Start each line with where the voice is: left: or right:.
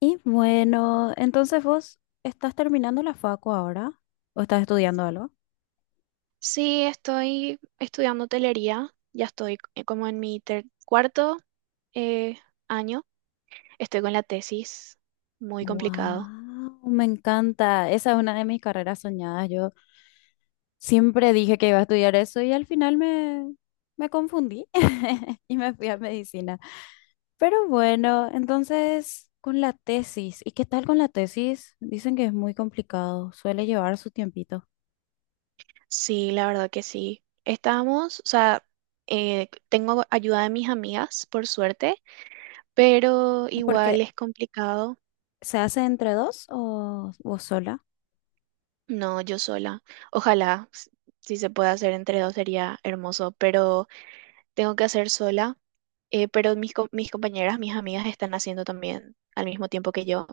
left: Y bueno, entonces vos estás terminando la facu ahora o estás estudiando algo?
right: Sí, estoy estudiando hotelería, ya estoy como en mi cuarto eh, año, estoy con la tesis, muy complicado.
left: Wow, me encanta. Esa es una de mis carreras soñadas. Yo siempre dije que iba a estudiar eso y al final me confundí y me fui a medicina. Pero bueno, entonces con la tesis, ¿y qué tal con la tesis? Dicen que es muy complicado, suele llevar su tiempito.
right: Sí, la verdad que sí. Estamos, o sea, tengo ayuda de mis amigas, por suerte, pero igual
left: Porque
right: es complicado.
left: se hace entre dos o vos sola.
right: No, yo sola. Ojalá, si se puede hacer entre dos sería hermoso, pero tengo que hacer sola. Pero mis, mis compañeras, mis amigas están haciendo también al mismo tiempo que yo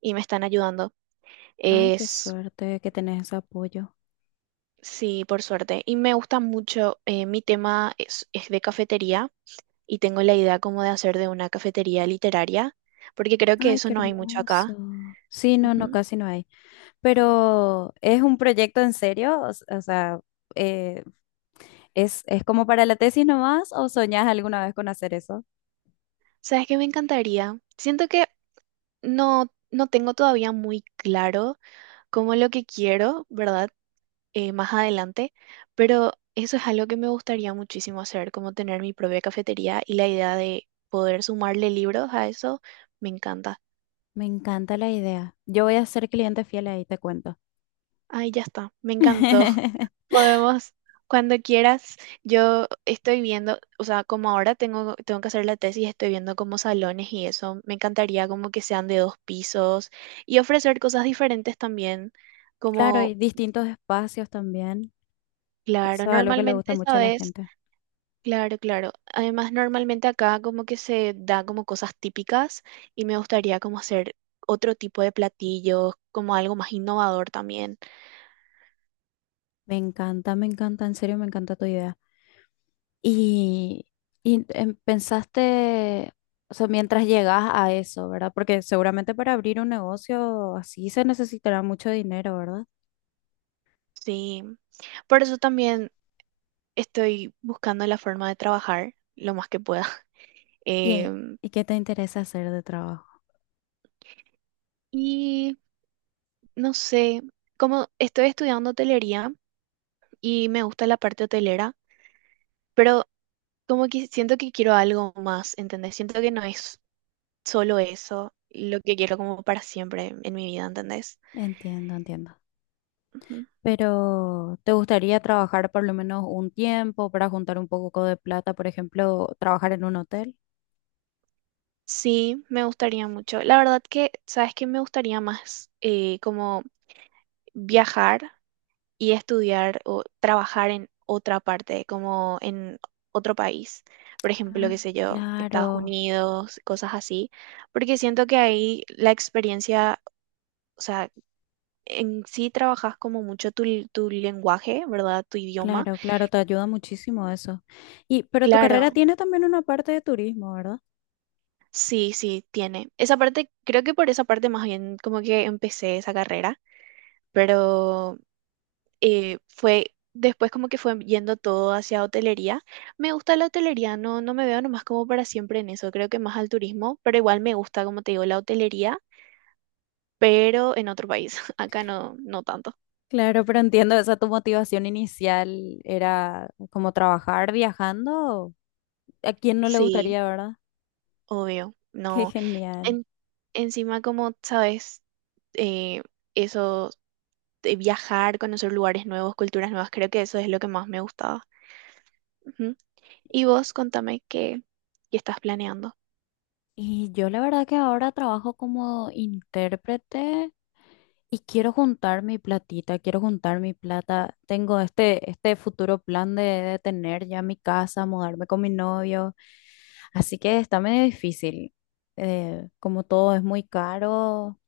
right: y me están ayudando.
left: Ay, qué
right: Es,
left: suerte que tenés ese apoyo.
right: sí, por suerte. Y me gusta mucho, mi tema es de cafetería y tengo la idea como de hacer de una cafetería literaria, porque creo que
left: Ay,
right: eso
left: qué
right: no hay mucho
left: hermoso.
right: acá.
left: Sí, no, no,
right: Ujú.
left: casi no hay. Pero ¿es un proyecto en serio? O, o sea, eh, es como para la tesis nomás o soñás alguna vez con hacer eso?
right: ¿Sabes qué me encantaría? Siento que no tengo todavía muy claro como lo que quiero, ¿verdad? Más adelante, pero eso es algo que me gustaría muchísimo hacer, como tener mi propia cafetería y la idea de poder sumarle libros a eso, me encanta.
left: Me encanta la idea. Yo voy a ser cliente fiel ahí, te cuento.
right: Ay, ya está, me encantó. Podemos, cuando quieras, yo estoy viendo, o sea, como ahora tengo que hacer la tesis, estoy viendo como salones y eso. Me encantaría como que sean de dos pisos y ofrecer cosas diferentes también,
left: Claro,
right: como,
left: y distintos espacios también.
right: claro,
left: Eso es algo que le gusta
right: normalmente,
left: mucho a la
right: ¿sabes?
left: gente.
right: Claro, claro. Además, normalmente acá como que se da como cosas típicas y me gustaría como hacer otro tipo de platillos, como algo más innovador también.
left: Me encanta, en serio, me encanta tu idea. Y, y pensaste, o sea, mientras llegas a eso, ¿verdad? Porque seguramente para abrir un negocio así se necesitará mucho dinero, ¿verdad?
right: Sí. Por eso también estoy buscando la forma de trabajar lo más que pueda.
left: ¿Y, eh,
right: Em,
left: y qué te interesa hacer de trabajo?
right: y no sé, como estoy estudiando hotelería y me gusta la parte hotelera, pero como que siento que quiero algo más, ¿entendés? Siento que no es solo eso, lo que quiero como para siempre en mi vida, ¿entendés?
left: Entiendo, entiendo.
right: Ujú.
left: Pero ¿te gustaría trabajar por lo menos un tiempo para juntar un poco de plata, por ejemplo, trabajar en un hotel?
right: Sí, me gustaría mucho. La verdad que, ¿sabes qué? Me gustaría más como viajar y estudiar o trabajar en otra parte, como en otro país. Por ejemplo, qué
left: Ah,
right: sé yo, Estados
left: claro,
right: Unidos, cosas así, porque siento que ahí la experiencia, o sea, en sí trabajas como mucho tu lenguaje, ¿verdad? Tu idioma.
left: claro, claro, te ayuda muchísimo eso. Y, pero tu carrera
right: Claro,
left: tiene también una parte de turismo, ¿verdad?
right: sí, sí, tiene. Esa parte, creo que por esa parte más bien como que empecé esa carrera, pero fue, después como que fue yendo todo hacia hotelería. Me gusta la hotelería, no, no me veo nomás como para siempre en eso, creo que más al turismo, pero igual me gusta, como te digo, la hotelería, pero en otro país, acá no, no tanto.
left: Claro, pero entiendo, esa tu motivación inicial era como trabajar viajando. ¿A quién no le
right: Sí,
left: gustaría, verdad?
right: obvio,
left: Qué
right: no.
left: genial.
right: En- Encima, como sabes, eh, eso de viajar, conocer lugares nuevos, culturas nuevas, creo que eso es lo que más me gustaba. Ujú. Y vos, contame qué estás planeando.
left: Y yo la verdad que ahora trabajo como intérprete y quiero juntar mi platita, quiero juntar mi plata. Tengo este futuro plan de tener ya mi casa, mudarme con mi novio. Así que está medio difícil. Como todo es muy caro,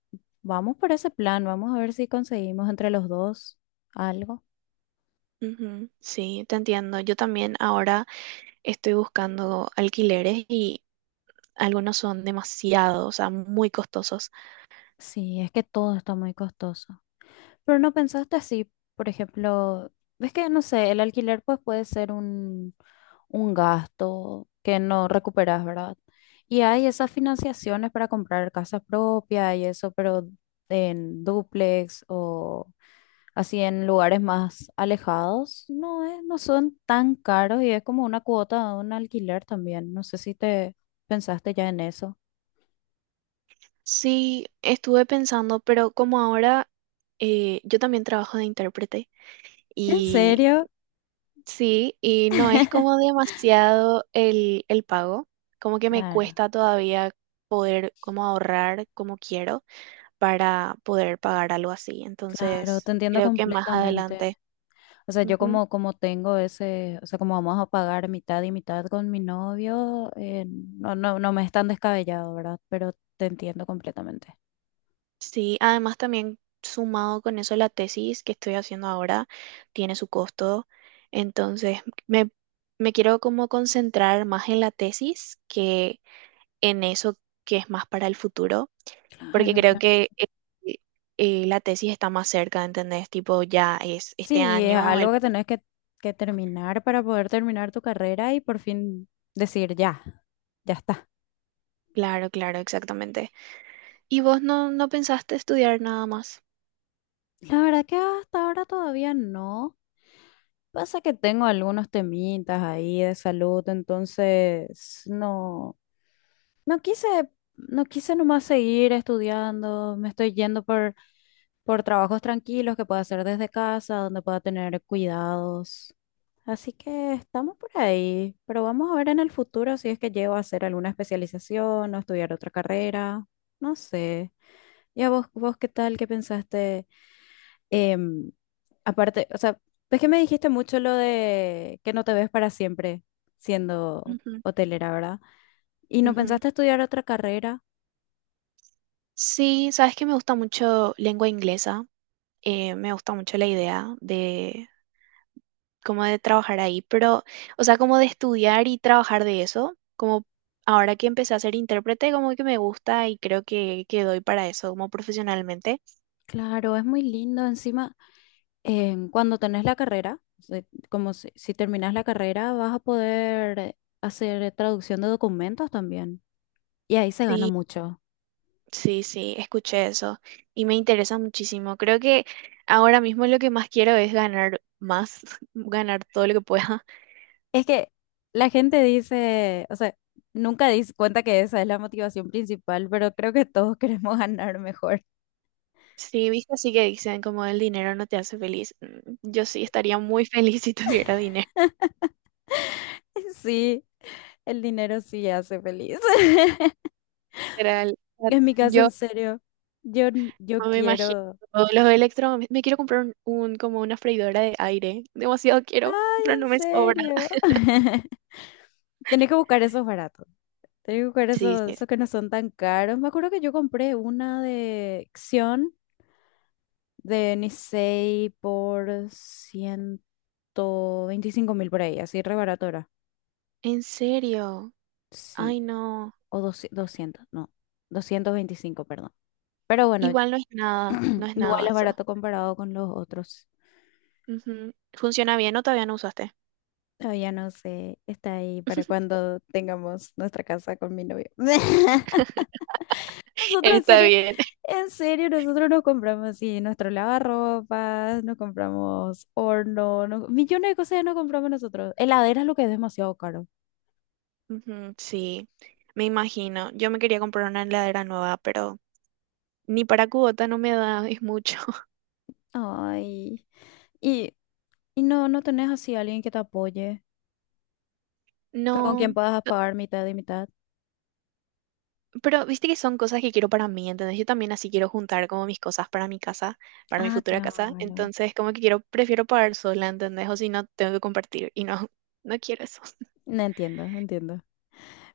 left: vamos por ese plan, vamos a ver si conseguimos entre los dos algo.
right: Ujú, sí, te entiendo. Yo también ahora estoy buscando alquileres y algunos son demasiado, o sea, muy costosos.
left: Sí, es que todo está muy costoso. Pero no pensaste así, por ejemplo, ves que no sé, el alquiler pues puede ser un gasto que no recuperas, ¿verdad? Y hay esas financiaciones para comprar casa propia y eso, pero en dúplex o así en lugares más alejados, no es, no son tan caros y es como una cuota de un alquiler también. No sé si te pensaste ya en eso.
right: Sí, estuve pensando, pero como ahora yo también trabajo de intérprete
left: ¿En
right: y
left: serio?
right: sí, y no es como demasiado el pago, como que me
left: Claro,
right: cuesta todavía poder como ahorrar como quiero para poder pagar algo así.
left: claro,
right: Entonces,
left: te entiendo
right: creo que más
left: completamente.
right: adelante.
left: O sea, yo como tengo ese, o sea, como vamos a pagar mitad y mitad con mi novio, no, no, no me es tan descabellado, ¿verdad? Pero te entiendo completamente.
right: Sí, además también sumado con eso la tesis que estoy haciendo ahora tiene su costo, entonces me, me quiero como concentrar más en la tesis que en eso que es más para el futuro, porque
left: Claro,
right: creo
left: claro.
right: que eh, la tesis está más cerca, ¿entendés? Tipo, ya es
left: Sí,
right: este
left: y es
right: año, el...
left: algo que tenés que terminar para poder terminar tu carrera y por fin decir ya, ya está.
right: Claro, claro, exactamente. ¿Y vos no pensaste estudiar nada más?
left: La verdad que hasta ahora todavía no. Pasa que tengo algunos temitas ahí de salud, entonces no, no quise, no quise nomás seguir estudiando, me estoy yendo por trabajos tranquilos que pueda hacer desde casa, donde pueda tener cuidados. Así que estamos por ahí, pero vamos a ver en el futuro si es que llego a hacer alguna especialización o estudiar otra carrera, no sé. ¿Y a vos, vos qué tal? ¿Qué pensaste? Em, Aparte, o sea, ves que me dijiste mucho lo de que no te ves para siempre siendo
right: Ujú,
left: hotelera, ¿verdad? ¿Y no
right: ujú.
left: pensaste estudiar otra carrera?
right: Sí, sabes que me gusta mucho lengua inglesa. Me gusta mucho la idea de como de trabajar ahí, pero, o sea, como de estudiar y trabajar de eso, como ahora que empecé a ser intérprete, como que me gusta y creo que doy para eso, como profesionalmente.
left: Claro, es muy lindo. Encima, cuando tenés la carrera, o sea, como si terminas la carrera, vas a poder hacer traducción de documentos también. Y ahí se gana
right: Sí,
left: mucho.
right: sí, sí, escuché eso y me interesa muchísimo. Creo que ahora mismo lo que más quiero es ganar más, ganar todo lo que pueda.
left: Es que la gente dice, o sea, nunca dice cuenta que esa es la motivación principal, pero creo que todos queremos ganar mejor.
right: Sí, viste, así que dicen como el dinero no te hace feliz. Mm, yo sí estaría muy feliz si tuviera dinero.
left: Sí, el dinero sí hace feliz.
right: Literal. O sea,
left: En mi caso,
right: yo
left: en serio, yo, yo
right: no me imagino.
left: quiero.
right: Los electro... Me quiero comprar un, como una freidora de aire. Demasiado quiero,
left: Ay,
right: pero no
left: en
right: me sobra.
left: serio. Tenés que buscar esos baratos. Tengo que buscar
right: Sí,
left: esos,
right: sí, sí.
left: esos que no son tan caros. Me acuerdo que yo compré una de Xion de Nisei por 125.000 por ahí, así re barato era.
right: ¿En serio?
left: Sí,
right: Ay, no.
left: o 200, 200 no, 225 perdón. Pero bueno,
right: Igual no es nada, no es
left: igual
right: nada
left: es
right: eso.
left: barato comparado con los otros.
right: Ujú. ¿Funciona bien o todavía no usaste?
left: Todavía no sé, está ahí para cuando tengamos nuestra casa con mi novio. Nosotros
right: Está bien.
left: en serio, nosotros nos compramos así nuestro lavarropas, nos compramos horno, millones de cosas nos compramos nosotros. Heladera es lo que es demasiado caro.
right: Ujú, sí, me imagino. Yo me quería comprar una heladera nueva, pero ni para cubota no me da, es mucho.
left: Ay, y, y no, no tenés así alguien que te apoye, que con quien
right: No.
left: puedas pagar mitad y mitad.
right: Pero viste que son cosas que quiero para mí, ¿entendés? Yo también así quiero juntar como mis cosas para mi casa, para mi
left: Ah,
right: futura casa.
left: claro.
right: Entonces, como que quiero, prefiero pagar sola, ¿entendés? O si no, tengo que compartir. Y no, no quiero eso.
left: No entiendo, entiendo.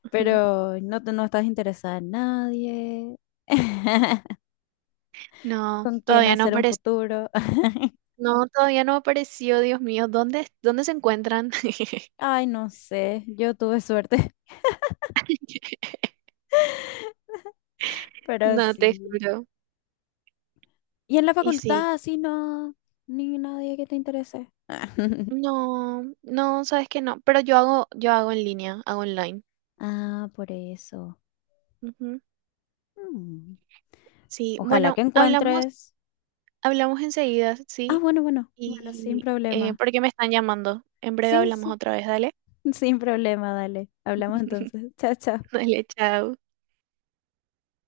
right: Ujú.
left: Pero no, no estás interesada en nadie.
right: No,
left: ¿Con quién
right: todavía no
left: hacer un
right: apareció.
left: futuro?
right: No, todavía no apareció, Dios mío. ¿Dónde, dónde se encuentran?
left: Ay, no sé, yo tuve suerte. Pero
right: No, te
left: sí.
right: juro.
left: Y en la
right: Y sí.
left: facultad, así no, ni nadie que te interese. Ah,
right: No, no, sabes que no. Pero yo hago en línea, hago online.
left: ah, por eso.
right: Ujú.
left: Mm.
right: Sí,
left: Ojalá
right: bueno,
left: que
right: hablamos,
left: encuentres.
right: hablamos enseguida,
left: Ah,
right: ¿sí?
left: bueno, bueno, bueno, sin
right: Y
left: problema.
right: porque me están llamando. En breve
left: Sí,
right: hablamos
left: sí,
right: otra vez, dale.
left: sin problema, dale. Hablamos entonces. Chao, chao.
right: Dale, chao.